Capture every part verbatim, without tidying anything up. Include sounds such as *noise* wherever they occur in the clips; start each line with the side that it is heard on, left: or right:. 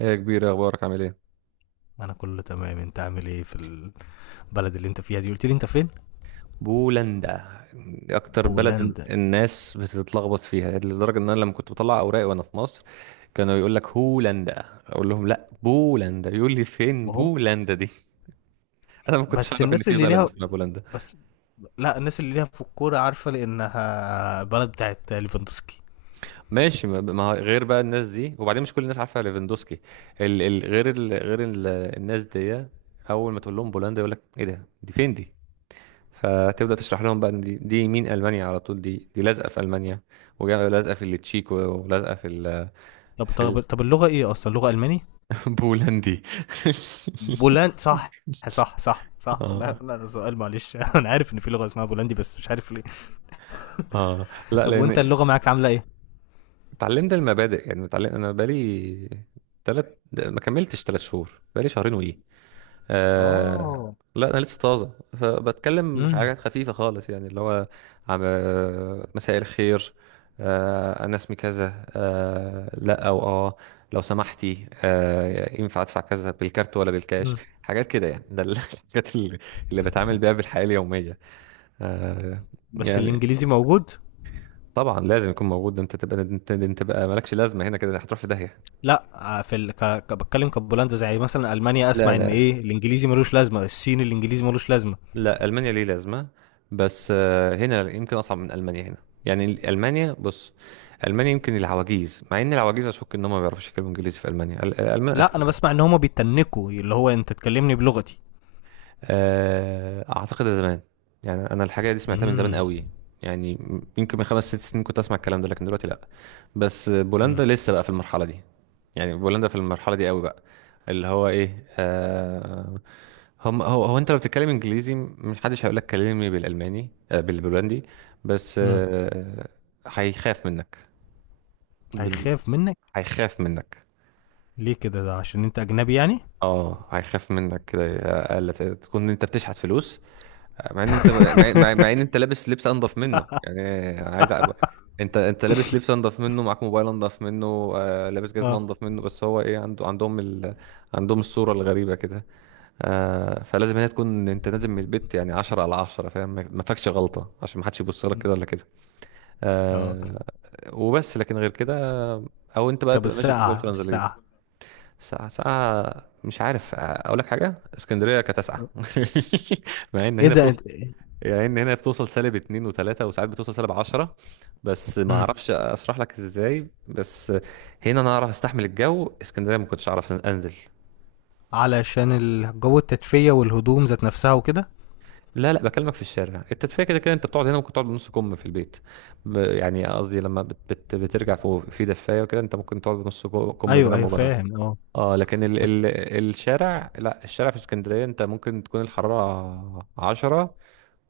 right: ايه يا كبير، اخبارك؟ عامل ايه؟
left: انا كله تمام. انت عامل ايه في البلد اللي انت فيها دي؟ قلت لي انت فين؟
right: بولندا. اكتر بلد ال-
left: بولندا؟
right: الناس بتتلخبط فيها، لدرجه ان انا لما كنت بطلع اوراقي وانا في مصر كانوا يقول لك هولندا، اقول لهم لا بولندا، يقول لي فين
left: وهم.
right: بولندا دي؟ *laughs* انا ما كنتش
left: بس
right: اعرف ان
left: الناس
right: في
left: اللي
right: بلد
left: ليها،
right: اسمها بولندا.
left: بس... لا، الناس اللي ليها في الكوره عارفه، لانها بلد بتاعت ليفاندوسكي.
right: ماشي، ما ما هو غير بقى الناس دي، وبعدين مش كل الناس عارفه ليفاندوسكي. ال ال غير ال غير ال الناس دي اول ما تقول لهم بولندا يقول لك ايه ده، دي فين دي؟ فتبدأ تشرح لهم بقى إن دي, دي مين. ألمانيا على طول، دي دي لازقة في ألمانيا ولازقة في التشيك ولازقة في ال...
left: طب
right: في
left: طب طب، اللغه ايه اصلا؟ لغه الماني؟
right: البولندي.
left: بولند، صح؟
right: *laughs*
left: صح، صح، صح. *laughs* لا،
right: اه
left: لا، ده سؤال معلش. *laughs* انا عارف ان في لغه اسمها بولندي، بس مش عارف ليه.
right: اه لا،
left: طب وانت
right: لأن
left: اللغه معاك عامله ايه؟
right: اتعلمت المبادئ. يعني اتعلم، أنا بقالي تلات ما كملتش تلات شهور، بقالي شهرين وإيه. آه،
left: اه.
right: لا انا لسه طازه، فبتكلم
left: امم
right: حاجات خفيفه خالص، يعني اللي هو عم آه، مساء الخير، آه انا اسمي كذا، آه لا او اه لو سمحتي آه ينفع ادفع كذا بالكارت ولا بالكاش.
left: أمم.
right: حاجات كده يعني، ده ال- *laughs* الحاجات اللي, اللي بتعامل بيها بالحياه اليوميه. آه،
left: بس
right: يعني
left: الانجليزي موجود؟
right: طبعا لازم يكون موجود. ده انت تبقى انت, انت بقى مالكش لازمه هنا، كده هتروح في داهيه.
left: لا، آه، في ال... ك... ك... بتكلم كبولندا، زي مثلا المانيا،
right: لا
left: اسمع ان
right: لا،
left: ايه الانجليزي ملوش لازمه، الصين الانجليزي ملوش لازمه.
right: لا المانيا ليه لازمه، بس آه، هنا يمكن اصعب من المانيا. هنا يعني ال- المانيا، بص، المانيا يمكن العواجيز، مع ان العواجيز اشك ان هم ما بيعرفوش يتكلموا انجليزي. في المانيا ال- الالمان
left: لا، انا
right: اذكياء.
left: بسمع ان هما بيتنكوا، اللي هو انت تكلمني بلغتي.
right: آه، اعتقد ده زمان، يعني انا الحاجه دي سمعتها من زمان
left: امم
right: قوي. يعني يمكن من خمس ست سنين كنت اسمع الكلام ده، لكن دلوقتي لا. بس بولندا
left: امم
right: لسه بقى في المرحله دي، يعني بولندا في المرحله دي قوي بقى، اللي هو ايه، آه، هم هو هو انت لو بتتكلم انجليزي محدش هيقول لك كلمني بالالماني، آه بالبولندي. بس
left: امم
right: آه، هيخاف منك. بال...
left: هيخاف منك؟
right: هيخاف منك.
left: ليه كده؟ ده عشان انت اجنبي يعني؟
right: اه، هيخاف منك كده، اقل تكون انت بتشحت فلوس، مع ان انت مع, مع, مع ان انت لابس لبس انضف منه يعني. عايز أ... انت انت لابس لبس انضف منه، معاك موبايل انضف منه، آه لابس جزمه
left: اه.
right: انضف منه، بس هو ايه، عنده عندهم ال... عندهم الصوره الغريبه كده. آه، فلازم هي تكون انت نازل من البيت يعني عشرة على عشرة فاهم، ما ما فيكش غلطه، عشان ما حدش يبص لك
left: مم.
right: كده ولا كده.
left: اه.
right: آه، وبس، لكن غير كده او انت بقى
left: طب
right: تبقى ماشي بجوجل
left: الساعه
right: ترانزليت.
left: الساعه
right: ساعة ساعة مش عارف اقول لك حاجة. اسكندرية كانت اسقع *laughs* مع ان
left: ايه
right: هنا
left: ده
right: بتوصل،
left: انت...
right: يعني ان هنا بتوصل سالب اتنين وتلاتة، وساعات بتوصل سالب عشرة، بس ما
left: مم.
right: اعرفش اشرح لك ازاي. بس هنا انا اعرف استحمل الجو، اسكندريه ما كنتش اعرف انزل.
left: علشان الجو، التدفئه والهدوم ذات نفسها وكده.
right: لا لا، بكلمك في الشارع، التدفئه كده كده انت بتقعد هنا ممكن تقعد بنص كم في البيت، ب- يعني قصدي لما بت بت بترجع فوق في دفايه وكده انت ممكن تقعد بنص كو- كم
left: ايوه،
right: بلا
left: ايوه،
right: مبالغه.
left: فاهم، اه.
right: اه، لكن ال
left: بس،
right: ال الشارع، لا الشارع في اسكندريه انت ممكن تكون الحراره عشرة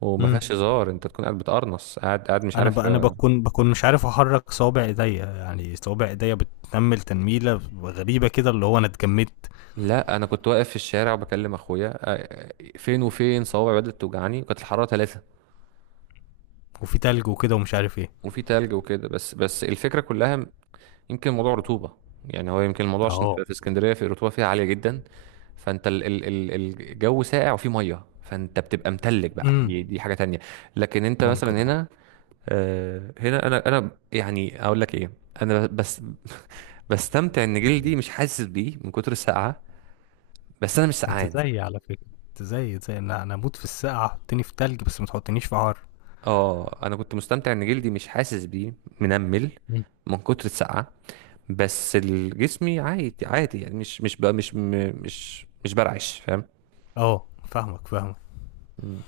right: وما
left: امم
right: فيهاش هزار، انت تكون قاعد بتقرنص، قاعد قاعد مش
left: انا ب...
right: عارف.
left: انا بكون بكون مش عارف احرك صوابع ايديا. يعني صوابع ايديا بتنمل تنميله غريبه كده، اللي هو انا اتجمدت.
right: لا انا كنت واقف في الشارع وبكلم اخويا، آه، فين وفين صوابعي بدات توجعني، وكانت الحراره ثلاثة،
left: وفي تلج وكده ومش عارف ايه.
right: وفي تلج وكده. بس بس الفكره كلها م-... يمكن موضوع رطوبه، يعني هو يمكن الموضوع عشان
left: اه.
right: في في اسكندريه في الرطوبه فيها عاليه جدا، فانت ال ال ال الجو ساقع وفيه ميه فانت بتبقى متلج بقى،
left: امم.
right: دي دي حاجه تانية. لكن انت
left: ممكن،
right: مثلا
left: اه.
right: هنا آه، هنا انا انا يعني اقول لك ايه، انا بس بستمتع ان جلدي مش حاسس بيه من كتر السقعه، بس انا مش سقعان.
left: انت زيي على فكره، انت زيي زي انا. انا اموت في السقعه، حطني في تلج بس ما تحطنيش في حر.
right: اه انا كنت مستمتع ان جلدي مش حاسس بيه، منمل
left: مم.
right: من كتر السقعه، بس الجسمي عادي عادي، يعني مش مش بقى مش م- مش مش برعش، فاهم.
left: اه، فاهمك فاهمك.
right: مم.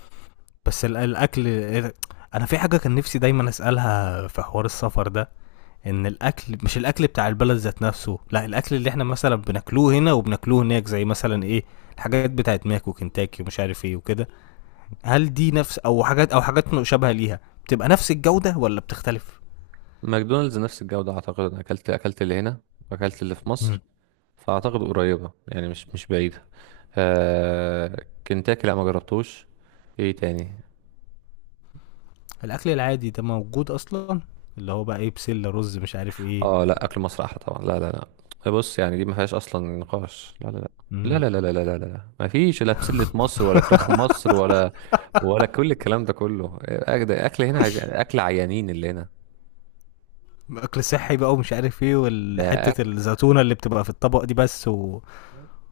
left: بس ال... الاكل إيه؟ انا في حاجه كان نفسي دايما اسالها في حوار السفر ده، ان الاكل مش الاكل بتاع البلد ذات نفسه، لا الاكل اللي احنا مثلا بناكلوه هنا وبناكلوه هناك، زي مثلا ايه، الحاجات بتاعت ماك وكنتاكي ومش عارف ايه وكده. هل دي نفس، او حاجات، او حاجات مشابهه ليها، بتبقى نفس الجوده ولا بتختلف؟
right: ماكدونالدز نفس الجوده، اعتقد، انا اكلت اكلت اللي هنا واكلت اللي في
left: مم.
right: مصر، فاعتقد قريبه يعني، مش مش بعيده. آه، كنتاكي لا ما جربتوش. ايه تاني؟
left: الاكل العادي ده موجود اصلا؟ اللي هو بقى ايه، بسله رز مش عارف ايه.
right: اه لا، اكل مصر احلى طبعا، لا لا، لا بص، يعني دي ما فيهاش اصلا نقاش، لا لا لا
left: امم.
right: لا لا لا لا لا لا لا ما فيش لا بسلة مصر ولا فراخ مصر ولا، ولا كل الكلام ده كله. اكل، أكل هنا عايز اكل، عيانين اللي هنا
left: اكل صحي بقى ومش عارف ايه،
right: ده.
left: والحته الزيتونه اللي بتبقى في الطبق دي بس و...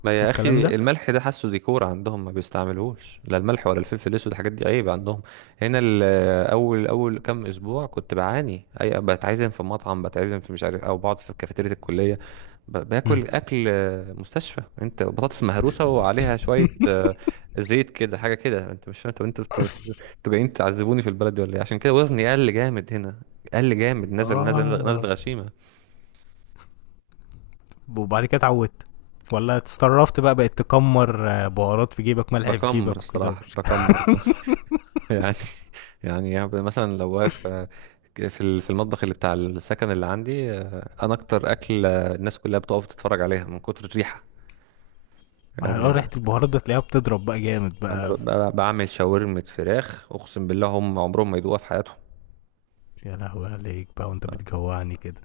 right: ما يا
left: والكلام ده.
right: اخي الملح ده حاسه ديكور عندهم، ما بيستعملوش لا الملح ولا الفلفل الاسود، الحاجات دي عيب عندهم. هنا ال- اول اول كام اسبوع كنت بعاني، اي بتعزم في مطعم، بتعزم في مش عارف، او بقعد في كافيتيريا الكليه ب-
left: مم.
right: باكل اكل آه، مستشفى. انت بطاطس مهروسه وعليها شويه آه، زيت كده، حاجه كده انت مش فاهم. طب انتوا بت- انتوا جايين تعذبوني في البلد دي ولا ايه؟ عشان كده وزني قل جامد هنا، قل جامد، نزل نزل نزل
left: اه.
right: غشيمه.
left: وبعد كده اتعودت، ولا اتسترفت بقى، بقت تكمر، آه، بهارات في جيبك، ملح في
right: بكمر
left: جيبك وكده؟
right: الصراحه بكمر، يعني *laughs* يعني هب- مثلا لو واقف آه، في ال- في المطبخ اللي بتاع السكن اللي عندي، آه، انا اكتر اكل آه، الناس كلها بتقف تتفرج عليها من كتر الريحه، يعني
left: اه، ريحة
right: آه،
left: البهارات ده تلاقيها بتضرب بقى جامد
right: انا
left: بقى
right: ب-
left: في...
right: ب- بعمل شاورما فراخ، اقسم بالله هم عمرهم ما يدوقوها في حياتهم.
left: يا لهوي عليك بقى وانت بتجوعني كده.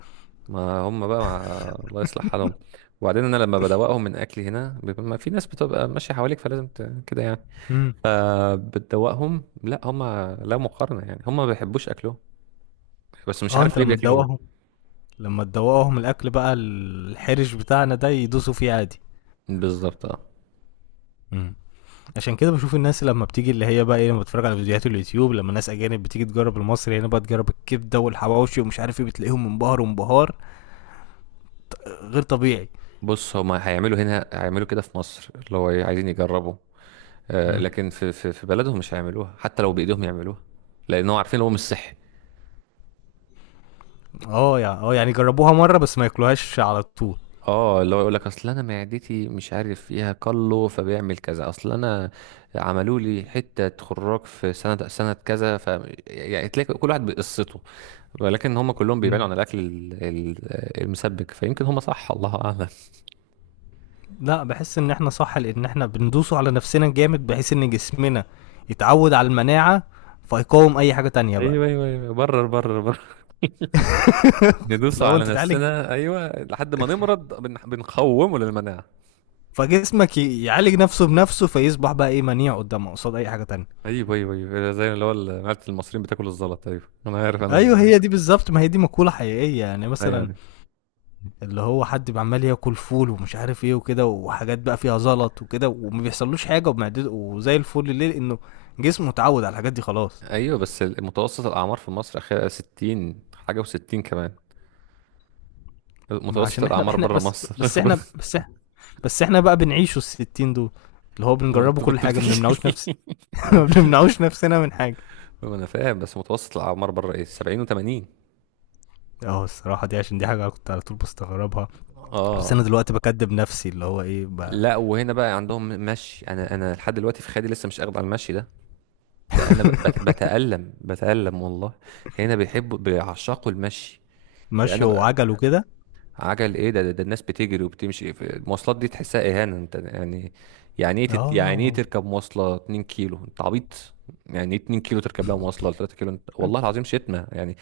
right: ما هم بقى مع... الله يصلح حالهم. وبعدين انا لما بدوقهم من اكلي هنا بيبقى، ما في ناس بتبقى ماشيه حواليك فلازم ت... كده يعني،
left: امم.
right: آه، بتدوقهم. لا هم، لا مقارنه، يعني هم ما بيحبوش اكلهم، بس مش
left: اه.
right: عارف
left: انت
right: ليه
left: لما
right: بياكلوهم.
left: تدوقهم لما تدوقهم الاكل بقى، الحرش بتاعنا ده يدوسوا فيه عادي.
right: بالظبط، اه.
left: امم. عشان كده بشوف الناس لما بتيجي، اللي هي بقى ايه، لما بتفرج على فيديوهات اليوتيوب، لما ناس اجانب بتيجي تجرب المصري هنا، بقى تجرب الكبده والحواوشي ومش عارف ايه، بتلاقيهم منبهر وانبهار آه، غير طبيعي.
right: بص هما هيعملوا هنا، هيعملوا كده في مصر، اللي هو إيه، عايزين يجربوا، آه،
left: امم.
right: لكن في في في بلدهم مش هيعملوها، حتى لو بايدهم يعملوها، لانهم عارفين إن هو مش صحي.
left: اه، يعني، اه، يعني جربوها مره بس ما ياكلوهاش على طول.
right: اه، اللي هو يقول لك اصل انا معدتي مش عارف فيها كله، فبيعمل كذا، اصل انا عملوا لي حته خراج في سنه سنه كذا، ف يعني تلاقي كل واحد بقصته، ولكن هم كلهم بيبعدوا
left: مم.
right: عن الاكل ال- ال- المسبك، فيمكن هم صح، الله اعلم.
left: لا، بحس ان احنا صح، لان احنا بندوسه على نفسنا جامد، بحيث ان جسمنا يتعود على المناعه، فيقاوم اي حاجه تانية بقى.
right: ايوه ايوه ايوه برر برر،
left: *laughs*
right: ندوس
left: لو انت
right: على
left: تعالج
right: نفسنا ايوه، لحد ما نمرض بن... بنقومه للمناعه.
left: فجسمك ي- يعالج نفسه بنفسه، فيصبح بقى ايه منيع قدامه، قصاد اي حاجه تانية.
right: ايوه ايوه ايوه زي اللي هو ال- معلة المصريين بتاكل الزلط، ايوه انا عارف انا ال...
left: ايوه، هي دي بالظبط، ما هي دي مقوله حقيقيه، يعني مثلا
right: ايوه
left: اللي هو حد عمال ياكل فول ومش عارف ايه وكده، وحاجات بقى فيها زلط وكده، وما بيحصلوش حاجه ومعدته وزي الفل. ليه؟ لانه جسمه اتعود على الحاجات دي خلاص.
right: ايوه بس ال- متوسط الاعمار في مصر اخيرا ستين حاجه و60 كمان،
left: ما
right: متوسط
left: عشان احنا
right: الاعمار
left: احنا
right: بره
left: بس
right: مصر
left: بس احنا بس احنا بس احنا بقى بنعيشوا الستين دول، اللي هو
right: *laughs* ما
left: بنجربه
right: انت
left: كل
right: بت-
left: حاجه، ما
right: بتحكي.
left: بنمنعوش نفس. *laughs* ما
right: *laughs*
left: بنمنعوش نفسنا من حاجه.
right: ما انا فاهم، بس متوسط الاعمار بره ايه، سبعين وتمانين.
left: اه، الصراحه دي عشان دي حاجه أنا كنت على طول بستغربها. بس انا
right: اه
left: دلوقتي بكدب نفسي، اللي هو ايه، ب-
right: لا، وهنا بقى عندهم مشي، انا انا لحد دلوقتي في خيالي لسه مش اخد على المشي ده، ده انا ب- بت- بتألم، بتألم والله. هنا بيحبوا بيعشقوا المشي ده،
left: ماشيه
right: انا
left: وعجل وكده.
right: عجل ايه ده, ده, ده, الناس بتجري وبتمشي، في المواصلات دي تحسها اهانة انت يعني. يعني ايه تت يعني ايه
left: اه.
right: تركب مواصلة اتنين كيلو؟ انت عبيط، يعني ايه اتنين كيلو تركب لها مواصلة ولا تلاتة كيلو، انت والله العظيم شتمة يعني.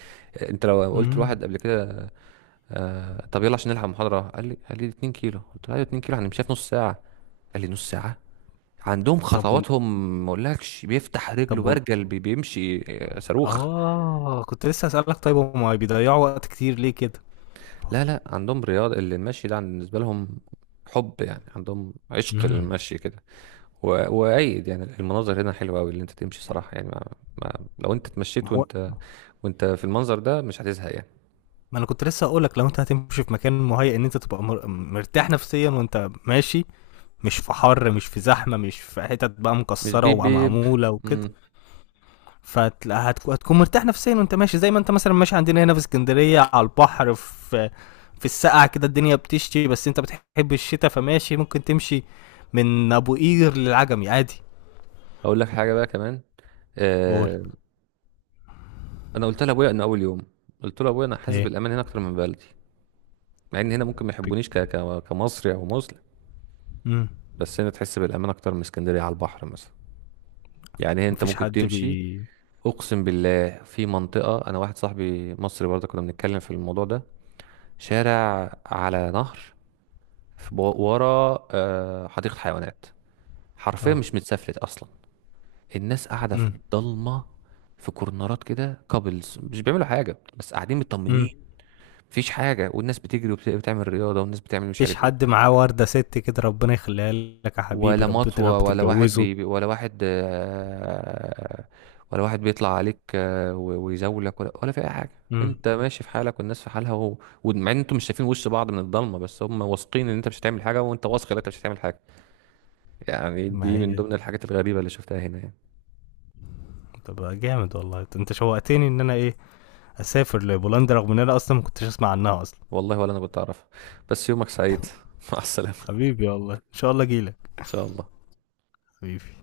right: انت لو قلت
left: امم.
right: لواحد قبل كده آه طب يلا عشان نلحق محاضرة، قال لي قال لي اتنين كيلو، قلت له ايوه اتنين كيلو هنمشيها في نص ساعة، قال لي نص ساعة! عندهم
left: طب وال
right: خطواتهم ما اقولكش، بيفتح رجله
left: طب وال
right: برجل، بي- بيمشي آه، صاروخ.
left: اه، كنت لسه هسألك، طيب هما بيضيعوا وقت كتير ليه كده؟
right: لا لا عندهم رياضة، اللي المشي ده عن- بالنسبة لهم حب، يعني عندهم عشق
left: امم.
right: للمشي كده، و- وأيد يعني المناظر هنا حلوة أوي، اللي أنت تمشي صراحة، يعني ما ما لو أنت
left: ما
right: اتمشيت
left: هو،
right: وأنت، وأنت في المنظر ده، مش هتزهق يعني.
left: ما انا كنت لسه هقولك، لو انت هتمشي في مكان مهيأ ان انت تبقى مر... مرتاح نفسيا وانت ماشي، مش في حر، مش في زحمه، مش في حتت بقى
right: مش
left: مكسره
right: بيب بيب.
left: ومعموله وكده،
right: مم.
left: فتلاقيها هتكون هتكون مرتاح نفسيا وانت ماشي. زي ما انت مثلا ماشي عندنا هنا في اسكندريه على البحر، في في السقعه كده، الدنيا بتشتي بس انت بتحب الشتاء، فماشي ممكن تمشي من ابو قير للعجمي عادي.
right: أقول لك حاجة بقى كمان،
left: قول.
right: آه، أنا قلت لأبويا إن أول يوم، قلت له أبويا أنا حاسس
left: ايه؟
right: بالأمان هنا أكتر من بلدي، مع إن هنا ممكن ما يحبونيش ك- ك- كمصري أو مسلم،
left: امم.
right: بس هنا تحس بالامان اكتر من اسكندريه على البحر مثلا. يعني انت
left: مفيش
right: ممكن
left: حد
right: تمشي.
left: بي
right: اقسم بالله في منطقه، انا واحد صاحبي مصري برضه كنا بنتكلم في الموضوع ده، شارع على نهر، في- بو- ورا آه، حديقه حيوانات، حرفيا
left: اه.
right: مش متسفلت اصلا، الناس قاعده في
left: امم.
right: الضلمه، في كورنرات كده، كابلز مش بيعملوا حاجه بس قاعدين
left: امم.
right: مطمنين، مفيش حاجه، والناس بتجري وبتعمل رياضه والناس بتعمل مش
left: مفيش
right: عارف ايه.
left: حد معاه ورده ست كده، ربنا يخليها لك يا حبيبي،
right: ولا
left: رب يا رب
right: مطوة، ولا واحد
left: تتجوزه.
right: بي بي- ولا واحد آه، ولا واحد بيطلع عليك آه، و- ويزولك، ولا ولا في أي حاجة.
left: امم.
right: أنت ماشي في حالك والناس في حالها، و... ومع إن أنتوا مش شايفين وش بعض من الضلمة، بس هم واثقين إن أنت مش هتعمل حاجة، وأنت واثق إن أنت مش هتعمل حاجة. يعني
left: ما
right: دي من
left: هي.
right: ضمن الحاجات الغريبة اللي شفتها هنا يعني.
left: طب جامد والله، انت شوقتني ان انا ايه، اسافر لبولندا، رغم ان انا اصلا ما كنتش اسمع عنها اصلا.
right: والله ولا أنا كنت أعرفها. بس يومك سعيد، *laughs* مع السلامة،
left: حبيبي والله، ان شاء الله اجيلك.
right: إن شاء الله.
left: حبيبي.